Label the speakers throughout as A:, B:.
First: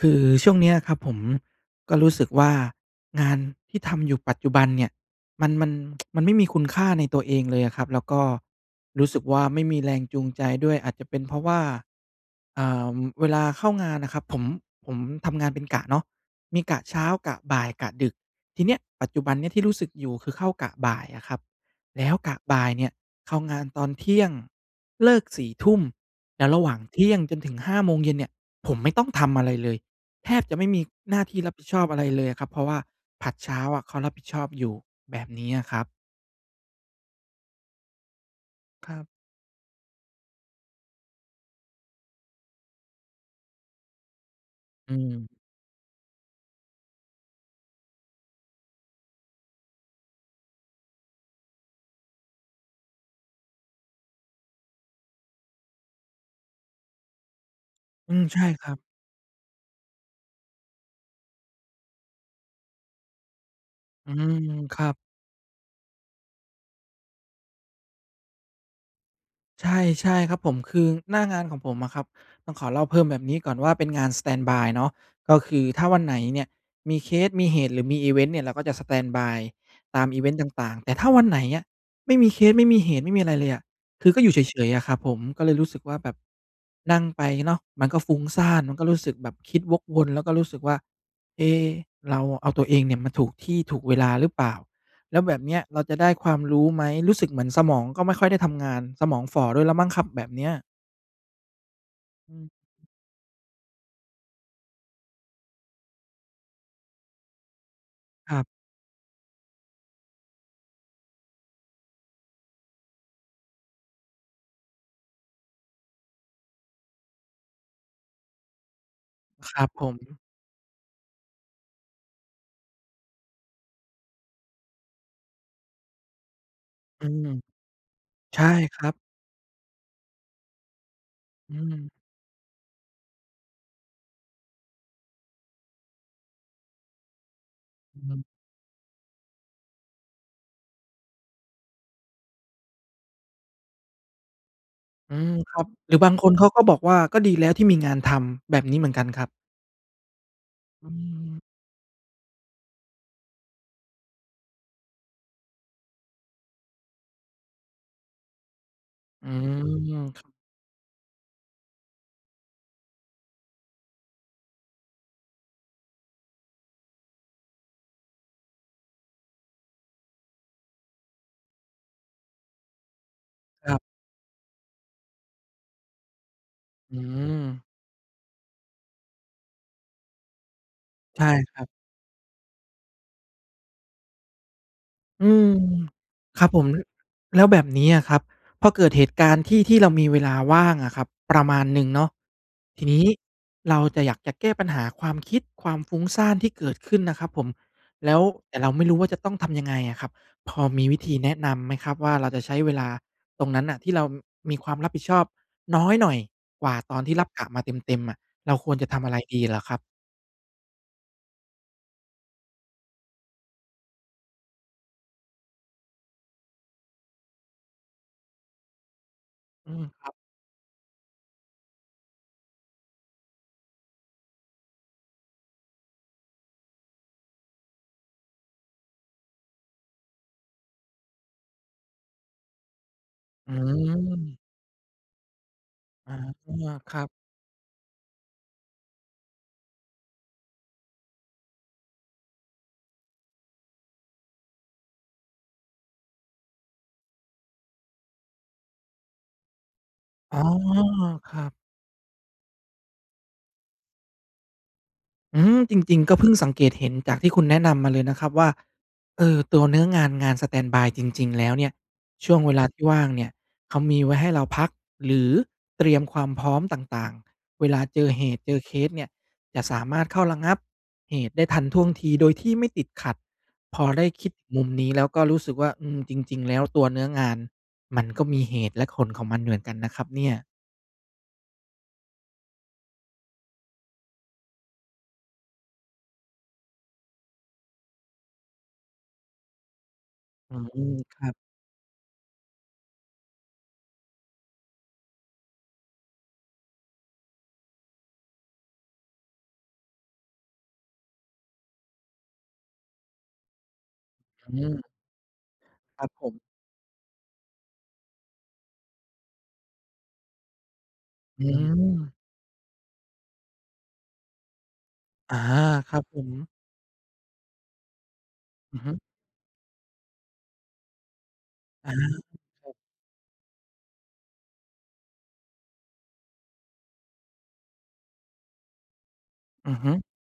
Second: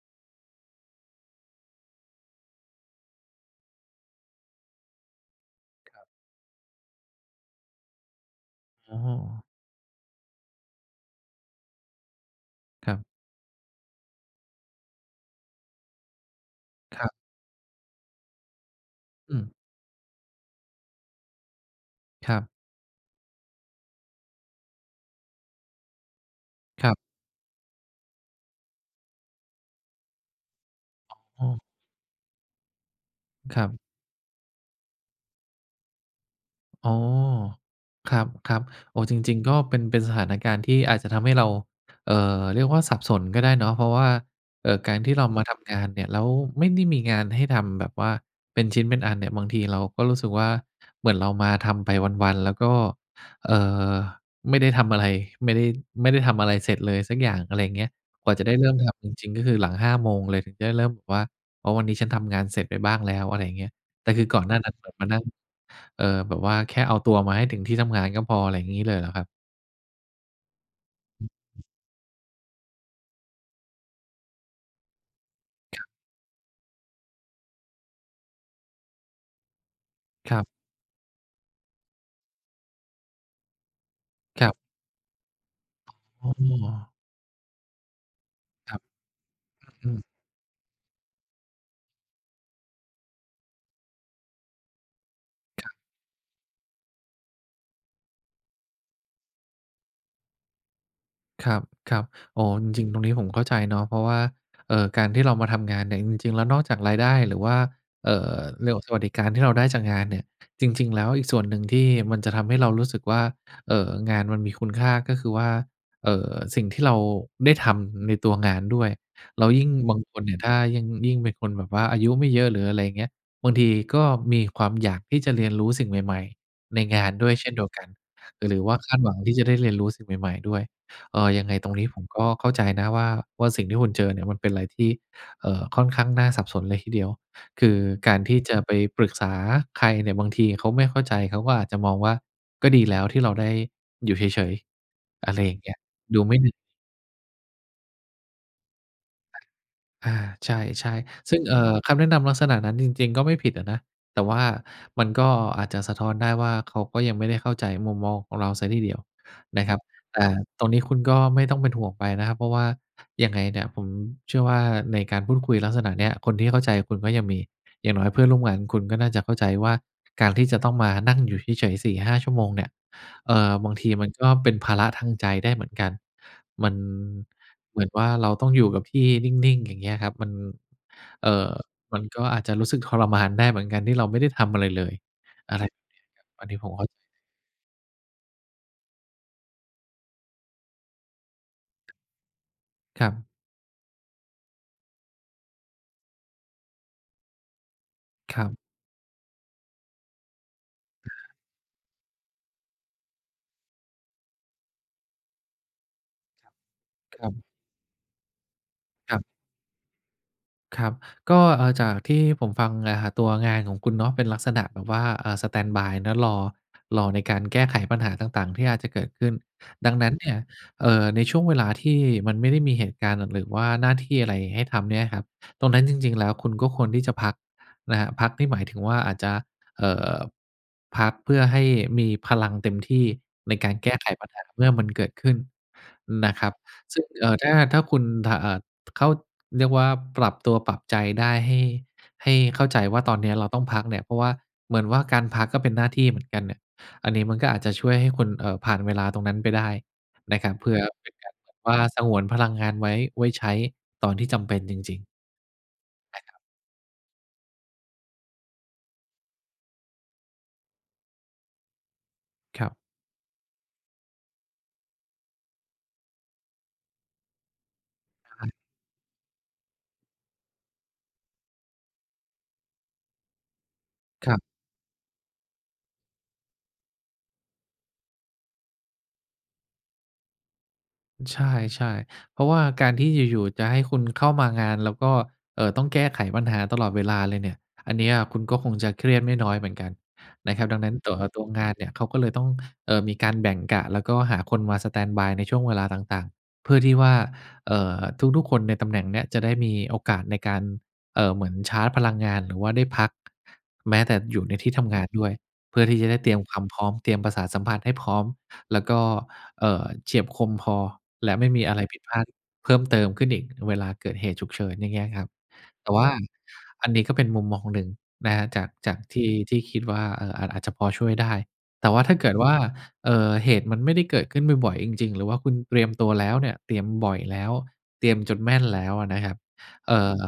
A: คือช่วงเนี้ยครับ ผมก็รู้สึกว่างานที่ทำอยู่ปัจจุบันเนี่ยมัน มัน
B: ครับ
A: มันไม่มีคุณค่าในตัวเองเลยอะครับ แล้วก็
B: อ๋
A: ร
B: อ
A: ู้สึกว่าไม่มีแรงจูงใจด้วย อาจจะเป็นเพราะว่า เอ่
B: ค
A: อ
B: รับ
A: เวลาเข้างานน่ะครับผม ผมทำงานเป็นกะเนาะ มีกะเช้
B: ค
A: า
B: รับ
A: กะบ่าย กะดึก ทีเนี้ยปัจจุบ
B: อ
A: ันเ
B: ื
A: นี้ย
B: ม
A: ที่รู้สึกอยู่ คือเข้ากะบ่ายอะครับ แล้วก
B: คร
A: ะ
B: ับ
A: บ่ายเนี่ยเข้างานตอน 12:00 น. เลิก 22 :00 น. ทุ่ม แล้วระหว่าง
B: ครั
A: เ
B: บ
A: ที่ยง จนถึง 17:00 น. เนี่ย ผมไม่ต้องทำอะไรเลย แทบจะไม่มีหน้าที่
B: อ้
A: รับผ
B: อ
A: ิดชอบอะไรเลยอะครับ เพราะว่าผลัดเช
B: ค
A: ้า
B: รับ
A: อะเขารับผิดชอบอยู่ แบบเนี้ยครับ
B: อ๋อ ครับ
A: ค
B: ๆ โ
A: ร
B: อ
A: ั
B: ้โ
A: บ
B: ฮ! จริง ๆ ก็เป็น เป็นสถานการณ์ที่อาจจะทำให้เรา เอ่อ เรียกว่าสับสนก็ได้เนาะ เพราะว่า เอ่อ
A: อ
B: ก
A: ื
B: ารที่เ
A: ม
B: รามาทำงานเนี่ย แล้วไม่ได้มีงานให้ทำแบบว่าเป็นชิ้นเป็นอันเนี่ย บางทีเราก็รู้สึกว่า เหมือนเรามาทำไปวัน ๆ แล้วก็ เอ่อ ไม่ได้ทำอะไร ไม่ได้ ไม่ได้ทำอะไรเสร็จเลยสักอย่าง อะไรเงี้ย
A: อืม
B: กว่า
A: ใช
B: จะ
A: ่
B: ได้
A: ค
B: เร
A: ร
B: ิ่
A: ั
B: ม
A: บ
B: ทำจริง ๆ ก็คือหลัง 5 โมงเลย ถึงจะได้เริ่มแบบว่า "อ๋อ วันนี้ฉันทำงานเสร็จไปบ้างแล้ว" อะไรอย่างเงี้ย แต
A: อื
B: ่คือ
A: ม
B: ก่อนหน้านั้น
A: คร
B: แ
A: ั
B: บบ
A: บ
B: มานั่ง เอ่อ แบบว่าแค่เอาตัวมาให้ถึงที่ทำงานก็พอ อะไรงี้เลยเหรอครับ?
A: ใช่ ใช่ครับผม คือหน้างานของผมอะครับ ต้องขอเล่าเพิ่มแบบนี้ก่อนว่าเป็นงานสแตนด์บายเนาะ ก็คือถ้
B: คร
A: า
B: ับ
A: วันไหนเนี่ย มีเคส มีเหตุหรือมีอิเวนต์เนี่ย เราก็จะสแตนด์บายตามอิเวน
B: ค
A: ต
B: ร
A: ์
B: ั
A: ต
B: บ
A: ่าง ๆ แต่ถ้าวันไหนอะ ไม่มีเคส ไม่มีเหตุ ไม่มีอะไรเลยอะ คือก็อยู่เ
B: ครับ
A: ฉย ๆ อะครับผม ก็เลยรู้สึกว่าแบบ
B: อ๋อ
A: นั่งไปเนาะมันก็ฟุ้งซ่าน ม
B: ค
A: ั
B: ร
A: น
B: ับ
A: ก็รู้สึกแบบคิดวก
B: อื
A: ว
B: ม ๆ
A: น แล้วก็รู้สึกว่า "เอ๊ เราเอาตัวเองเนี่ย มาถูกที่ถูกเวลาหรือเปล่า? แล้วแบบเนี้ย
B: ครับ
A: เราจะได้ความรู้ไหม?" รู้สึกเหมือนสมองก็ไม่ค่อยได้ทำงาน สมองฝ่อด้วยแล้วมั้งครับ แบบเนี้ย
B: ครับ ครับ
A: อื
B: อ๋อ
A: ม
B: จริง ๆ ตรงนี้ผมเข้าใจเนาะ เพราะว่า เอ่อ การที่เรามาทำงานเนี่ย จริง ๆ แล้วนอกจากรายได้ หรือว่า เอ่
A: ค
B: อ
A: รับ
B: เรื่องของสวัสดิการที่เราได้จากงานเนี่ย จริง ๆ แล้วอีกส่วนหนึ่งที่มันจะทำให้เรารู้สึกว่า เอ่อ งานมันมีคุณค่า ก็คือว่า เอ่อ สิ่งที่เราได้ทำในตัวงานด้วย แล้ว
A: คร
B: ย
A: ั
B: ิ่
A: บ
B: ง
A: ผ
B: บางค
A: ม
B: นเนี่ย ถ้ายิ่ง ยิ่งเป็นคนแบบว่าอายุไม่เยอะ หรืออะไรเงี้ย บางทีก็มีความอยากที่จะเรียนรู้สิ่งใหม่ ๆ ในง
A: อื
B: านด
A: ม
B: ้วยเช่นเดียวกัน
A: ใช่
B: หรือว่า
A: ครั
B: ค
A: บ
B: าดหวังที่จะได้เรียนรู้สิ่งใหม่ ๆ ด้วย เอ่อ ยัง
A: อ
B: ไง
A: ื
B: ตรงน
A: ม
B: ี้ผมก็เข้าใจนะว่า ว่า สิ่งที่คุณเจอเนี่ยมันเป็นอะไรที่ เอ่อ ค่อนข้างน่าสับสนเลยทีเดียว คือ
A: อือ
B: ก
A: ฮ
B: าร
A: ึ
B: ที่จะไปปรึกษาใครเนี่ย บางทีเขาไม่เข้าใจ เขาก็อาจจะมองว่า "ก็ดีแล้วที่เราได้อยู่เฉย ๆ"
A: อื
B: อ
A: ม
B: ะไรอ
A: ค
B: ย่
A: ร
B: า
A: ั
B: ง
A: บ
B: เงี้ย
A: หรือบาง
B: ดู
A: ค
B: ไ
A: น
B: ม่
A: เข
B: เหน
A: า
B: ื่อย
A: ก็บอกว่า "ก็ดีแล้วที่มีงานทำ" แบบนี้เหมือนกันครับ
B: อา ใช
A: อื
B: ่ ๆ ซึ
A: ม
B: ่ง เอ่อ คำแนะนำลักษณะนั้นจริง ๆ ก็ไม่ผิดอะนะ แต่ว่ามันก็อาจจะสะท้อนได้ว่า "เขาก็ยังไม่ได้เข้าใจมุมมองของเราเสียทีเดียว"
A: อื
B: นะครับ แต่
A: ม
B: ตรงนี้คุณก็ไม่ต้องเป็นห่วงไปนะครับ เพราะว่า ยังไงเนี่ย ผมเชื่อว่าในการพูดคุยลักษณะเนี้ย คนที่เข้าใจคุณก็ยังมี อย่างน้อยเพื่อนร่วมงานคุณก็น่าจะเข้าใจว่า การที่จะต้องมานั่งอยู่เฉย ๆ 4-5 ชั่วโมงเนี่ย เอ่อ บ
A: ค
B: า
A: ร
B: ง
A: ับ
B: ทีมันก็เป็นภาระทางใจได้เหมือนกัน มัน
A: อืม
B: เหมือนว่าเราต้องอยู่กับที่นิ่ง ๆ อย่างเงี้ยครับ มัน
A: ใช่
B: เอ่อ
A: ครับ
B: มันก็อาจจะรู้สึกทรมานได้เหมือนกันที่เราไม่ได้ทำอะไรเลย
A: อืม
B: อะไรแบบเนี้ยครับ
A: ค
B: อ
A: ร
B: ั
A: ั
B: น
A: บ
B: นี้
A: ผ
B: ผ
A: ม
B: ม
A: ล
B: เข้าใจเลย
A: แล้วแบบเนี้ยครับ พอเกิดเหตุการณ์ที่ ที่เรามีเวลาว่างอะครับ ประมาณหนึ่งเนาะ ทีนี้
B: ครับ
A: เราจะ อยากจะแก้ปัญหาความคิด ความฟุ้งซ่านที่เกิดขึ้นนะครับผม แล้ว
B: ครั
A: แต
B: บ
A: ่เราไม่รู้ว่าจะต้องทำยังไงอะครับ พอมีวิธีแนะนำไหมครับว่า เราจะใช้เวลาตรงนั้นน่ะที่เรามีความรับผิดชอบน้อยหน่อยกว่าตอนที่
B: ครับ ค
A: ร
B: ร
A: ั
B: ั
A: บก
B: บ
A: ะมาเต็ม ๆ น่ะ เราควรจะทำอะ
B: ค
A: ไร
B: รับ
A: ดีเหรอครับ?
B: ครับ ก็ เอ่อ จากที่ผมฟังนะครับ ตัวงานของคุณเนาะ เป็นลักษณะแบบว่า อ่า สแตนด์บายนะ รอ รอในการแก้ไขปัญหาต่าง ๆ ที่อาจจะเกิดขึ้น
A: อืม
B: ดัง
A: ค
B: น
A: ร
B: ั้
A: ับ
B: นเนี่ย เอ่อ ในช่วงเวลาที่มันไม่ได้มีเหตุการณ์น่ะ หรือว่าหน้าที่อะไรให้ทำเนี่ยครับ ตรงนั้นจริง ๆ แล้ว คุณก็ควรที่จะพักนะครับ พักนี่หมายถึงว่าอาจจะ เอ่อ พักเพื่อให้มีพลังเต็มที่
A: อ
B: ใ
A: ื
B: นการแก้ไขปัญ
A: ม
B: หาเมื่อมันเกิดขึ้น
A: อา
B: นะครับ
A: ค
B: ซ
A: ร
B: ึ
A: ั
B: ่ง
A: บ
B: เอ่อ ถ้า ถ้าคุณ ถ อ่า ถ เขาเรียกว่าปรับตัวปรับใจได้ ให้ ให้เข้าใจว่าตอนเนี้ยเราต้องพักเนี่ย เพราะว่าเหมือนว่าการพักก็เป็นหน้าที่เหมือนกันเนี่ย อันนี้มันก็อาจจะช่วยให้คุณ เอ่อ ผ่านเวลาตรงนั้นไปได้
A: อ
B: น
A: ๋อ
B: ะครับ เผื่อเป็นก
A: ค
B: าร
A: รั
B: แบ
A: บ
B: บว่าสงวนพลังงานไว้ ไว้ใช้ตอนที่จำเป็นจริง ๆ
A: อืม จริง ๆ ก็
B: ได้
A: เพิ่
B: ค
A: ง
B: รับ
A: สังเกตเห็นจากที่คุณแนะนำมาเลยนะครับว่า เออ ตัวเนื้องาน งานสแตนด์บายจริง ๆ แล้วเนี่ย ช่วงเวล
B: ค
A: า
B: รับ
A: ที่ว่างเนี่ยเขามีไว้ให้เราพัก หรือเตรียมความพร้อมต่าง ๆ เวลาเจอเห
B: อะ
A: ตุ
B: ฮ
A: เจ
B: ะ
A: อเคสเนี่ยจะสามารถเข้าระงับเหตุได้ทันท่วงทีโดยที่ไม่ติดขัด พอได้คิ
B: ค
A: ด
B: รับ
A: มุมนี้ แล้วก็รู้สึกว่า อืม จริง ๆ แล้วตัวเนื้องานมันก็มีเหตุและผลของมันเหมือนกันนะครับเนี่ย
B: ใช่ ๆ เพราะว่าการที่อยู่ ๆ จะให้คุณเข้ามางานแล้วก็ เอ่อ ต้องแก้ไขปัญหาตลอดเวลาเลยเนี่ย อันเนี้ยคุณก็คงจะเครียดไม่น้อยเหมือนกัน
A: อ
B: น
A: ื
B: ะครับ ดังนั้
A: ม
B: น ตั
A: ค
B: ว
A: รับ
B: ตัวงานเนี่ย เขาก็เลยต้อง เอ่อ มีการแบ่งกะ แล้วก็หาคนมาสแตนด์บายในช่วงเวลาต่าง ๆ เพื่อที่ว่า เอ่อ ทุก ๆ คนในตำแหน่งเนี้ยจะได้มีโอกาสในการ เอ่อ เหมือนชาร์จพลังงานหรือว่าได้พัก แม้แต่อยู่
A: อ
B: ใน
A: ื
B: ที่ท
A: ม
B: ำงานด้วย เพื่อที่
A: คร
B: จ
A: ั
B: ะ
A: บ
B: ได้
A: ผ
B: เตร
A: ม
B: ียมความพร้อม เตรียมประสาทสัมผัสให้พร้อม แล้วก็ เอ่อ เฉียบคมพอ และ
A: อื
B: ไม่มีอะไรผิดพ
A: ม
B: ลาดเพิ่มเติมขึ้นอีกเวลาเกิดเหตุฉุกเฉิน อย่างเงี้ยครับ
A: อา
B: แต
A: ค
B: ่
A: รั
B: ว
A: บ
B: ่า
A: ผม
B: อันนี้ก็เป็นมุมมองหนึ่งนะครับ จาก
A: อือฮ
B: จ
A: ึ
B: ากที่ ที่คิดว่า เอ่อ อาจ อาจจะพอช่วยได้ แ
A: อ
B: ต่
A: า
B: ว่าถ้าเกิดว่า
A: ครับ
B: เอ่อ เหตุมันไม่ได้เกิดขึ้นบ่อย ๆ จริง ๆ หรือว่าคุณเตรียมตัวแล้วเนี่ย เตรียมบ่อยแล้ว เตรียมจนแม่นแล้วอะนะครับ
A: อือฮ
B: เ
A: ึ
B: อ่อ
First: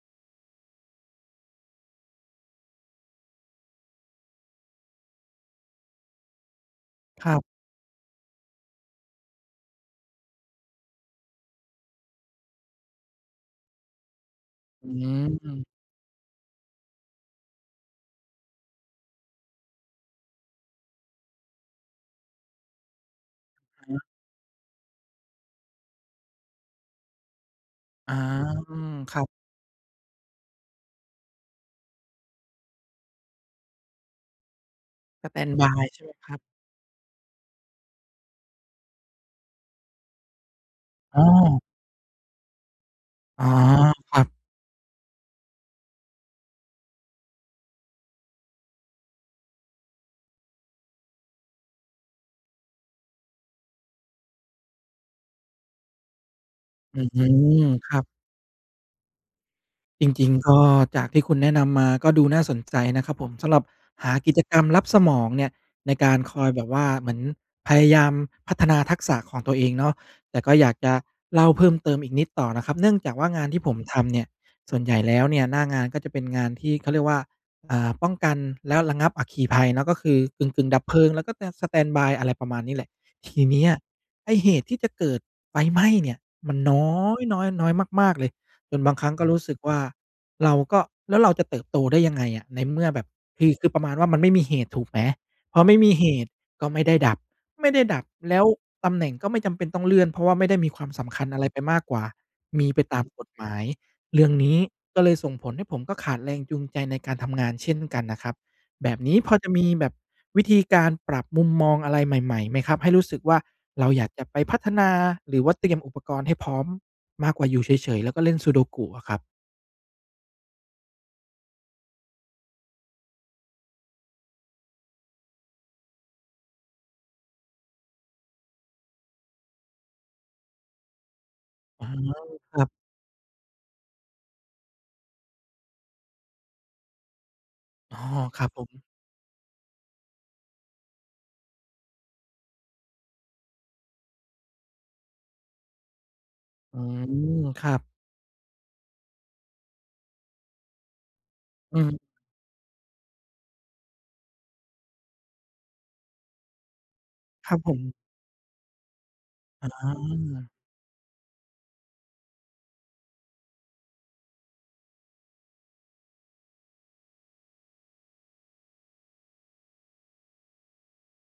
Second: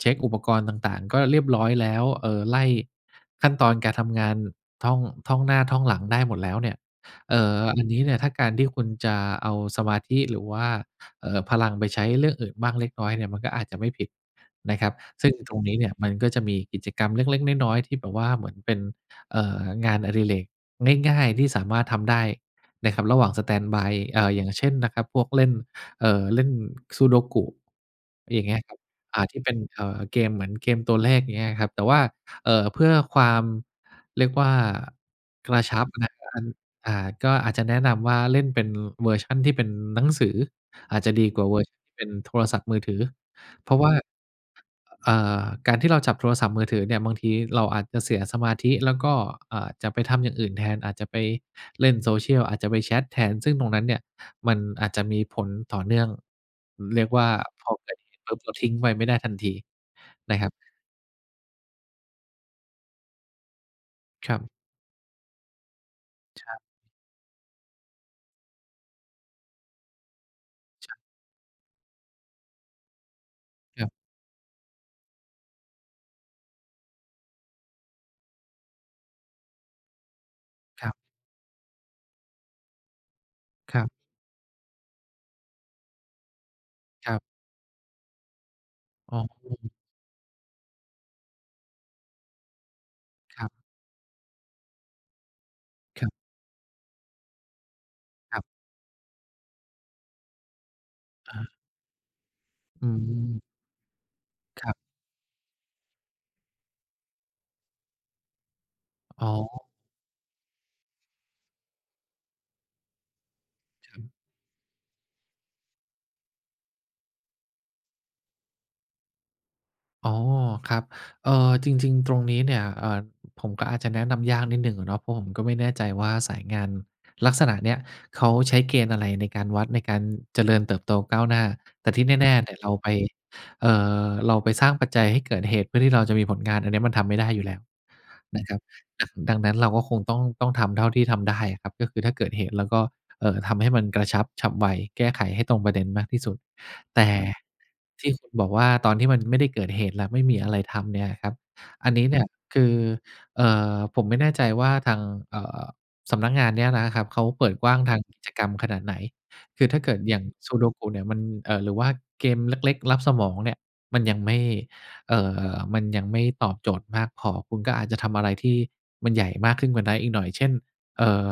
B: เช็กอุปกรณ์ต่าง ๆ ก็เรียบร้อยแล้ว เอ่อ ไล่ขั้นตอนการทำงาน ท่อง ท่องหน้า ท่องหลังได้หมดแล้วเนี่ย
A: คร
B: เอ
A: ับ
B: ่อ อันนี้เนี่ย ถ้าการที่คุณจะเอาสมาธิหรือว่า เอ่อ พลังไปใช้เรื่องอื่นบ้างเล็กน้อยเนี่ย มันก็อาจจะไม่ผิดนะค
A: อื
B: รับ ซึ่งตร
A: ม
B: งนี้เนี่ย มันก็จะมีกิจกรรมเล็ก ๆ น้อย ๆ ที่แบบว่าเหมือนเป็น เอ่อ งานอดิเรกง่าย ๆ ที่สามารถทำได้นะครับ ระหว่างสแตนด์บาย เอ่อ อย่างเช่นนะครับ พวกเล่น เอ่อ เล่น Sudoku
A: อา
B: อย่างเงี้ย
A: อ
B: คร
A: ื
B: ับ
A: ม ค
B: อ
A: ร
B: ่
A: ั
B: า
A: บ
B: ที่เป็นเกมเหมือนเกมตัวเลข อย่างเงี้ยครับ แต่ว่า เอ่อ เพื่อความ เรียกว่า
A: สแตน
B: ก
A: ด์
B: ร
A: บ
B: ะ
A: า
B: ชั
A: ย
B: บ
A: ใช่ไหมครับ?
B: อ่า ก็อาจจะแนะนำว่าเล่นเป็นเวอร์ชันที่เป็นหนังสือ อาจจะ
A: อ๋
B: ดีกว่าเว
A: อ
B: อร์ชันที่เป็นโทรศัพท์มือถือ
A: อ๋อ
B: เพราะว่า
A: ครับ
B: เอ่อ การที่เราจับโทรศัพท์มือถือเนี่ย บางทีเราอาจจะเสียสมาธิ แล้วก็อาจจะไปทำอย่างอื่นแทน อาจจะไปเล่น Social อาจจะไปแชตแทน ซึ่งตรงนั้นเนี่ย มันอาจจะมีผลต่อเนื่อง
A: อ
B: เ
A: ื
B: รียกว่า
A: ม
B: พอเ
A: ค
B: กิ
A: ร
B: ด
A: ับ
B: เหตูปุ๊บทิ้งไปไม่ได้ทันที
A: จริง
B: นะค
A: ๆ
B: รั
A: ก
B: บ
A: ็จากที่คุณแนะนำมาก็ดูน่าสนใจนะครับผม สำหรับหาก
B: ค
A: ิ
B: รั
A: จ
B: บ
A: กรรมลับสมองเนี่ย ในการคอ
B: ค
A: ย
B: รั
A: แ
B: บ
A: บบว่าเหมือนพยายามพัฒนาทักษะของตัวเองเนาะ แต่ก็อยากจ
B: ใช
A: ะ
B: ่
A: เล่าเพิ่มเติมอีกนิดต่อนะครับ เนื่องจากว่างานที่ผม
B: ครับ
A: ทำเนี่ย ส่วนใหญ่แล้วเนี่ย หน้างานก็จะเป็นงานที่เขาเรียกว่า อ่า ป้องกันและระงับอัคคีภัยเนาะ ก็คือกึ่ง ๆ ดับ
B: คร
A: เ
B: ั
A: พ
B: บ
A: ลิง แล้วก็สแตนด์บาย อะไรประมาณนี้แหละ ทีเนี้ย
B: ครับ
A: ไอ้เหตุที่จะเกิดไฟไหม้เนี่ย มันน้อ
B: ครับ
A: ย น้อย น้อยมาก ๆ เลย จนบางครั้
B: อ๋
A: งก็รู้สึก
B: อ
A: ว่า เราก็ แล้วเราจะเติบโตได้ยังไงอะ ในเมื่อแบบ
B: ค
A: ค
B: ร
A: ื
B: ับ
A: อ คือประมาณว่า มันไม่มีเหตุ ถูกไหม พอไม่มี
B: ค
A: เห
B: รับ
A: ตุก็ไม่ได้ดับ ไม่ได้ดับแล
B: คร
A: ้
B: ับ
A: วตำแหน่งก็ไม่จำเป็นต้องเลื่อน เพราะว่าไม่ได้มีความสำคัญ
B: อ่
A: อะไร
B: า
A: ไปมากกว่ามีไป
B: อื
A: ตามกฎ
B: ม
A: หมาย เรื่องนี้
B: ครับ
A: ก็เลยส่งผลให้ผมก็ขาดแรงจูงใจในการทำงานเช่นกันนะครับ แบบนี้
B: อ๋
A: พอจะม
B: อ
A: ีแบบวิธีการปรับมุมมองอะไรใหม่ ๆ ไหมครับ? ให้รู้สึกว่าเรา
B: ครั
A: อยา
B: บ
A: กจะไปพัฒนาหรือว่าเตรียมอุปกรณ์ให้พร้อมมากกว่าอยู่เฉย ๆ แล้วก็เล่น Sudoku อะครับ
B: อ๋อ ครับ เอ่อ จริง ๆ ตรงนี้เนี่ย เอ่อ ผมก็อาจจะแนะนำยากนิดหนึ่งอะเนาะ เพราะผมก็ไม่แน่ใจว่าสายงานลักษณะเนี้ยเขาใช้เกณฑ์อะไรในการวัด ในการเจริญเติบโตก้าวหน้า
A: อ๋
B: แ
A: อ
B: ต่ที่แน่เนี
A: ค
B: ่ย
A: ร
B: ๆ
A: ั
B: เร
A: บ
B: าไป เอ่อ เราไปสร้างปัจจัยให้เกิดเหตุเพื่อที่เราจะมีผลงานอันเนี้ยมันทำไม่ได้อยู่แล้ว
A: อ๋อ ค
B: น
A: รั
B: ะ
A: บ
B: ครั
A: ผ
B: บ
A: ม
B: อ่า ดังนั้นเราก็คงต้อง ต้องทำเท่าที่ทำได้อะครับ ก็คือถ้าเกิดเหตุเราก็ เอ่อ ทำให้มันกระชับฉับไว แก้ไขให้ตรงประเด็นมากที่สุด
A: อื
B: แต่
A: ม ครับ
B: ที่คุณบอกว่า ตอนที่มันไม่ได้เกิดเหตุแล้วไม่มีอะไรทำเนี่ยครับ
A: อื
B: อัน
A: ม
B: นี้เนี่ยคือ เอ่อ ผมไม่แน่ใจว่าทาง เอ่อ สำนักงานเนี้ยนะครับเขาเป
A: ค
B: ิ
A: รั
B: ด
A: บ
B: ก
A: ผ
B: ว้าง
A: ม
B: ทางกิจกรรมขนาดไหน คื
A: อ
B: อถ้าเกิดอย่าง
A: า
B: Sudoku เนี่ยมัน เอ่อ หรือว่าเกมเล็ก ๆ ลับสมองเนี่ยมันยังไม่ เอ่อ มันยังไม่ตอบโจทย์มากพอ คุณก็อาจจะทำอะไรที่มันใหญ่มากขึ้นกว่านั้นอีกหน่อย เช่น เอ่อ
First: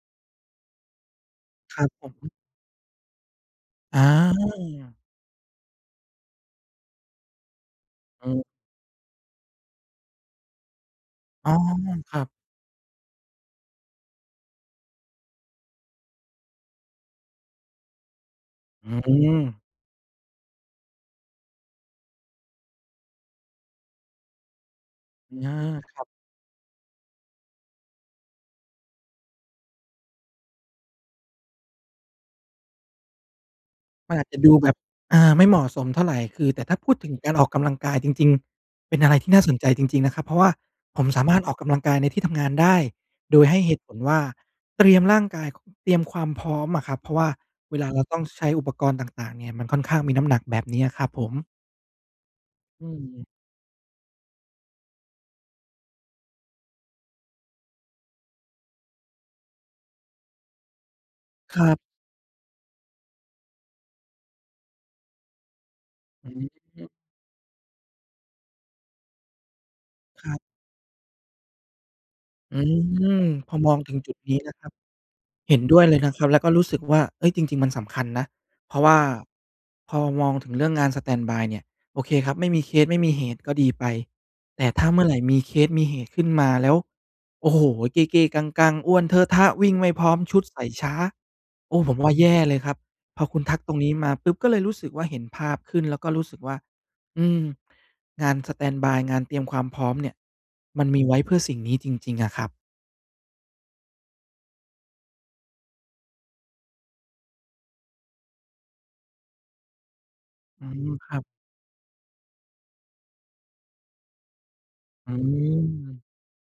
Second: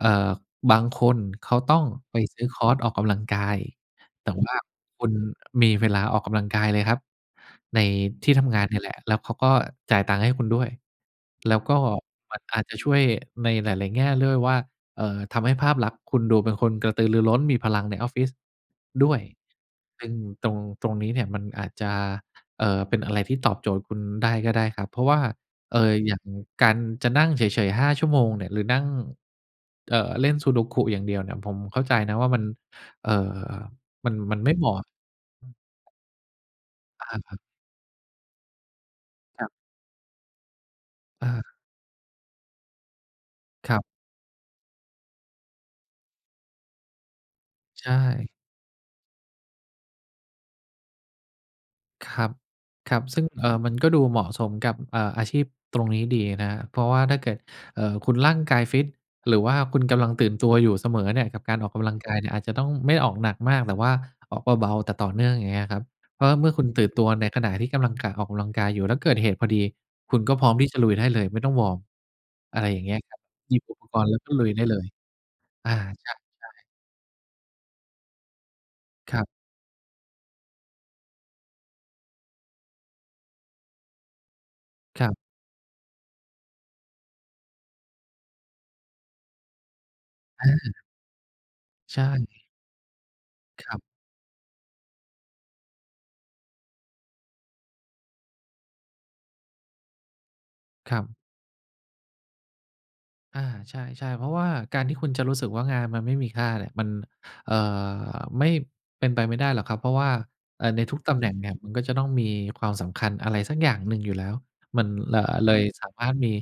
B: เอ่อ บางคนเขาต
A: ค
B: ้
A: ร
B: อ
A: ั
B: ง
A: บผ
B: ไป
A: ม
B: ซื้อคอร์สออกกำลังกาย
A: อ
B: แต่ว่า
A: า
B: คุณมีเวลาออกกำลังกายเลยครับ ใน
A: อ
B: ท
A: ื
B: ี่
A: อ
B: ทำงานเนี่ยแหละ แล้วเขาก็จ่ายตังค์ให้คุณด้วย
A: อ๋
B: แ
A: อ
B: ล้วก็
A: ครับ
B: มันก็อาจจะช่วยในหลาย ๆ แง่ด้วยว่า เอ่อ ทำให้ภาพลักษณ์คุณดูเป็นคนกระตือรือร้นมีพลังในออฟฟิศ
A: อื
B: ด้วย
A: ม
B: ซึ่งตรง ตรงนี้เนี่ยมันอาจจะ เอ่อ เป็นอะไรที่ตอบโจทย์คุณได้ก็ได้ครับ เพราะว่า
A: อา
B: เอ่
A: ค
B: อ
A: รับ
B: อย่างการจะนั่งเฉย ๆ 5 ชั่วโมงเนี่ยหรือนั่ง เอ่อ เล่น Sudoku อย่างเดียวเนี่ยผมเข้าใจนะว่า มัน เอ่อ ม
A: ม
B: ั
A: ั
B: น
A: นอาจจ
B: มั
A: ะ
B: นไ
A: ด
B: ม
A: ู
B: ่เห
A: แ
B: ม
A: บ
B: า
A: บ
B: ะ
A: อา ไม่เหมาะสมเท่าไร คือแต่ถ้าพูด
B: อ
A: ถึ
B: ะ
A: งกา
B: ฮ
A: ร
B: ะ
A: ออกกำลังกายจริง ๆ เป็นอะไรที่น่
B: ค
A: า
B: รับ
A: สนใจจริง ๆ นะครับ เพราะว่าผมสามารถ
B: เออ
A: ออกกำลังกายในที่ทำงานได้ โดยให้เห
B: คร
A: ต
B: ั
A: ุ
B: บ
A: ผลว่าเตรียมร่างกาย เตรียมความพร้อมอะครับ เพราะว่าเว
B: ใ
A: ล
B: ช
A: าเราต้อง
B: ่
A: ใช้อุปกรณ์ต่าง ๆ เนี่ยมันค่อนข้างมีน้ำหนัก แบบนี้อะครับผม
B: ครับ
A: อื
B: ครับ ซึ่ง
A: ม
B: เอ่อ มันก็ดูเหมาะสมกับ เอ่อ อาชีพตรงนี้ดีนะครับ เพราะว่าถ้าเกิด เอ่อ คุณร่างกายฟิตหรือว่าคุณกำลังตื่นตัวอยู่เสมอเนี่ย กับกา
A: ค
B: ร
A: ร
B: ออก
A: ับ
B: กำลังกายเนี่ย อาจจะต้องไม่ได้ออกหนักมาก แต่ว่าออกเบา ๆ แต่ต่อเนื่อง อย่างเงี้ยครับ เพรา
A: อื
B: ะเมื่อคุณตื่
A: ม
B: นตัวในขณะที่กำลัง ก ออกกำลังกายอยู่ แล้วเกิดเหตุพอดี คุณ
A: คร
B: ก็
A: ับ
B: พร้อมที่จะลุยได้เลยไม่ต้องวอร์ม
A: อ
B: อ
A: ื
B: ะไรอย่างเงี้ยครับ
A: ม พ
B: หย
A: อ
B: ิบ
A: ม
B: อ
A: อ
B: ุ
A: ง
B: ป
A: ถึ
B: ก
A: ง
B: รณ
A: จ
B: ์
A: ุ
B: แล
A: ด
B: ้วก
A: น
B: ็
A: ี้
B: ลุ
A: น
B: ย
A: ะ
B: ไ
A: ค
B: ด้
A: รับ
B: เลย
A: เห็น
B: อ่า
A: ด้วย เลย
B: ใ
A: น
B: ช
A: ะครับ แล้วก็
B: ่
A: รู
B: ๆ
A: ้สึกว่า เฮ้ย จริง ๆ มันสำคัญนะ เพราะว่า
B: ครับ
A: พอมองถึงเรื่องงานสแตนด์บายเนี่ย โอเคครับ ไม่มีเคส ไม่มีเหตุก็ดีไป แต่ ถ้าเมื่
B: ค
A: อ
B: ร
A: ไหร
B: ับ
A: ่มีเคสมีเหตุขึ้นมาแล้ว โอ้โฮ เก้ ๆ กัง ๆ อ้วนเทอะทะ วิ่งไม่พร้อม ชุด
B: อ
A: ใส่
B: า
A: ช้า โอ้ ผ
B: ใช
A: มว่าแย
B: ่
A: ่เลยครับ พอคุณทัก
B: ค
A: ต
B: ร
A: ร
B: ั
A: ง
B: บ
A: นี้มาปุ๊บ ก็เลยรู้สึกว่าเห็นภาพขึ้น แล้วก็รู้สึกว่า อืม งานสแตนด์บาย งานเตรียมความพร้อมเนี่ยมัน
B: ค
A: ม
B: รั
A: ีไว
B: บ
A: ้เพื่อสิ่งนี้จริง ๆ อะครับ
B: อา ใช่ ๆ เพราะว่าการที่คุณจะรู้สึกว่างานมันไม่มีค่าเนี่ย มัน เอ่อ ไม่ เป็นไปไม่ได้หรอกครับ เพราะว่า
A: อ
B: เอ
A: ื
B: ่อ ใน
A: ม
B: ทุก
A: ค
B: ต
A: รั
B: ำ
A: บ
B: แหน่งเนี่ย มันก็จะต้องมีความสำคัญอะไรสักอย่างหนึ่งอยู่แล้ว มัน
A: อื
B: ล เลยสา
A: ม
B: มารถมี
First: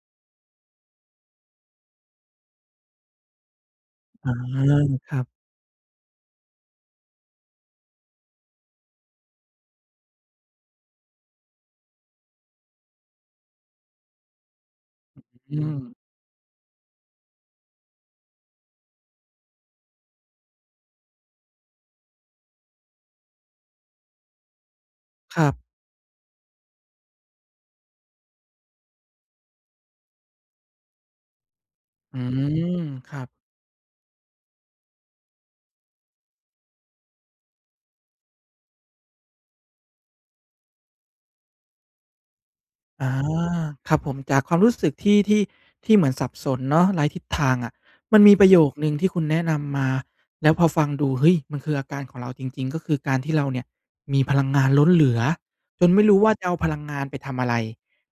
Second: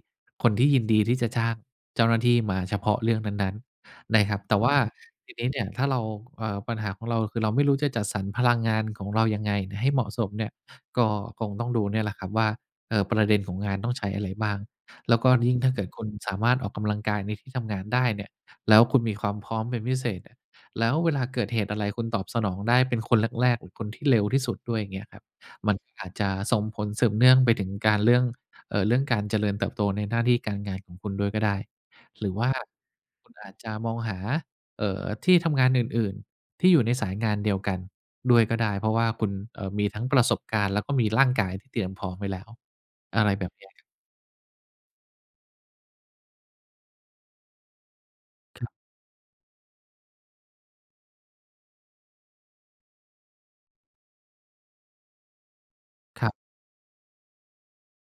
B: คนที่ยินดีที่จะจ้างเจ้าหน้าที่มาเฉพาะเรื่องนั้น ๆ น
A: อ
B: ะ
A: ๋อ
B: ครับ แต่ว่า
A: ครับ
B: ทีนี้เนี่ย ถ้าเรา เออ ปัญหาของเราคือเราไม่รู้จะจัดสรรพลังงานของเรายังไงให้เหมาะสมเนี่ย ก็คงต้องดูเนี่ยแหละครับว่า เอ่อ ประเด็นของงานต้องใช้อะไรบ้าง แล้วก็ย
A: อ
B: ิ
A: ื
B: ่งถ้าเกิด
A: ม
B: คุณสามารถออกกำลังกายในที่ทำงานได้เนี่ย แล้วคุณมีความพร้อมเป็นพิเศษเนี่ย แล้วเวลาเกิดเหตุอะไร คุณตอบสนองได้เป็นคนแรก ๆ อ คนที่เร็วที่สุดด้วย อย่างเงี้ยครับ
A: ครับ
B: มันก็อาจจะส่งผลสืบเนื่องไปถึงการ เรื่อง เอ่อ เรื่องการเจริญเติบโตในหน้าที่การงานของคุณด้วยก็ได้
A: อื
B: หรือว่า
A: ม ครั
B: ค
A: บ
B: ุณอาจจะมองหา เอ่อ ที่ทำงานอื่น ๆ ที่อยู่ในสายงานเดียวกันด้วยก็ได้ เพราะว่าคุณ เอ่อ มีทั้งประสบการณ์ แล้วก็มีร่างกายที่เตรียมพร้อมไว้แล้ว
A: อา
B: อะไรแบบเนี้ยครับ
A: ครับผม จากความรู้สึกที่ ที่ ที่เหมือนสับสนเนาะ ไร้ทิศทางอะ มันมีประโย
B: ครับ
A: คหนึ่งที่คุณแนะนำมา แล้วพอฟังดู เฮ้ย! มันคืออาการของเราจริง ๆ ก็คือการที่เราเนี่ยมีพลังงานล้นเหลือ จนไม่รู้
B: ค
A: ว
B: ร
A: ่
B: ั
A: า
B: บ
A: จะเอาพลังงานไปทำอะไร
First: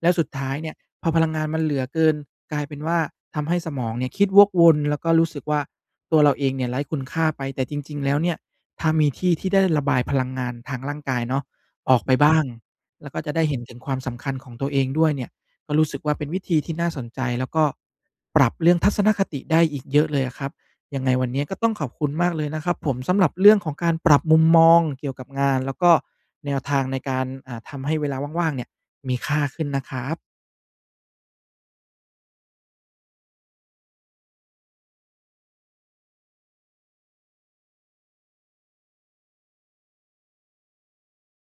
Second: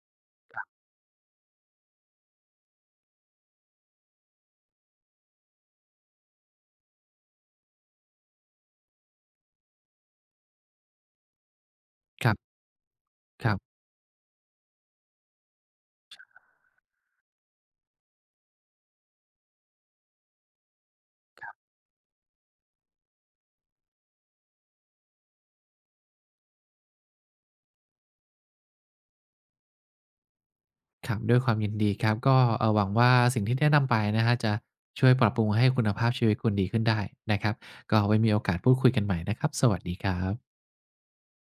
A: แล้วสุดท้าย
B: ครั
A: เ
B: บ
A: นี่ย พอพลังงานมันเหลือเกิน กลายเป็นว่าทำให้สมองเนี่ยคิดวกวน แล้วก็รู้สึกว่าตัวเราเองเนี่ยไร้คุณค่าไป แต่จริง ๆ แล้วเนี่ย ถ้ามีที่ที่ได้ระบายพลังงานทางร่างกายเนาะออกไปบ
B: ครั
A: ้
B: บ
A: าง แล้วก็จะได้
B: คร
A: เ
B: ั
A: ห็
B: บ
A: นถึงความสำคัญของตัวเองด้วยเนี่ย ก็รู้สึกว่าเป็นวิธีที่น่าสนใจ แล้วก็ปรับเรื่องทัศนคติได้อีกเยอะเลยอะครับ ยังไงวันนี้
B: คร
A: ก
B: ั
A: ็
B: บ
A: ต้องขอบคุณมากเลยนะครับผม สำหรับเรื่องของการปรับมุมมองเกี่ยวกับงาน แล้วก็แนวทางในการ อ่า ทำให้เวลาว่าง ๆ เนี่ยมีค่าขึ้นนะครับ
B: ครับ ด้วยความยินดีครับ ก็ เอ่อ หวังว่าสิ่งที่แนะนำไปนะครับจะช่วยปรับปรุงให้คุณภาพชีวิตคุณดีขึ้นได้นะครับ ก็ไว้มีโอกาสพูดคุยกันใหม่นะครับ สวัสดีครับ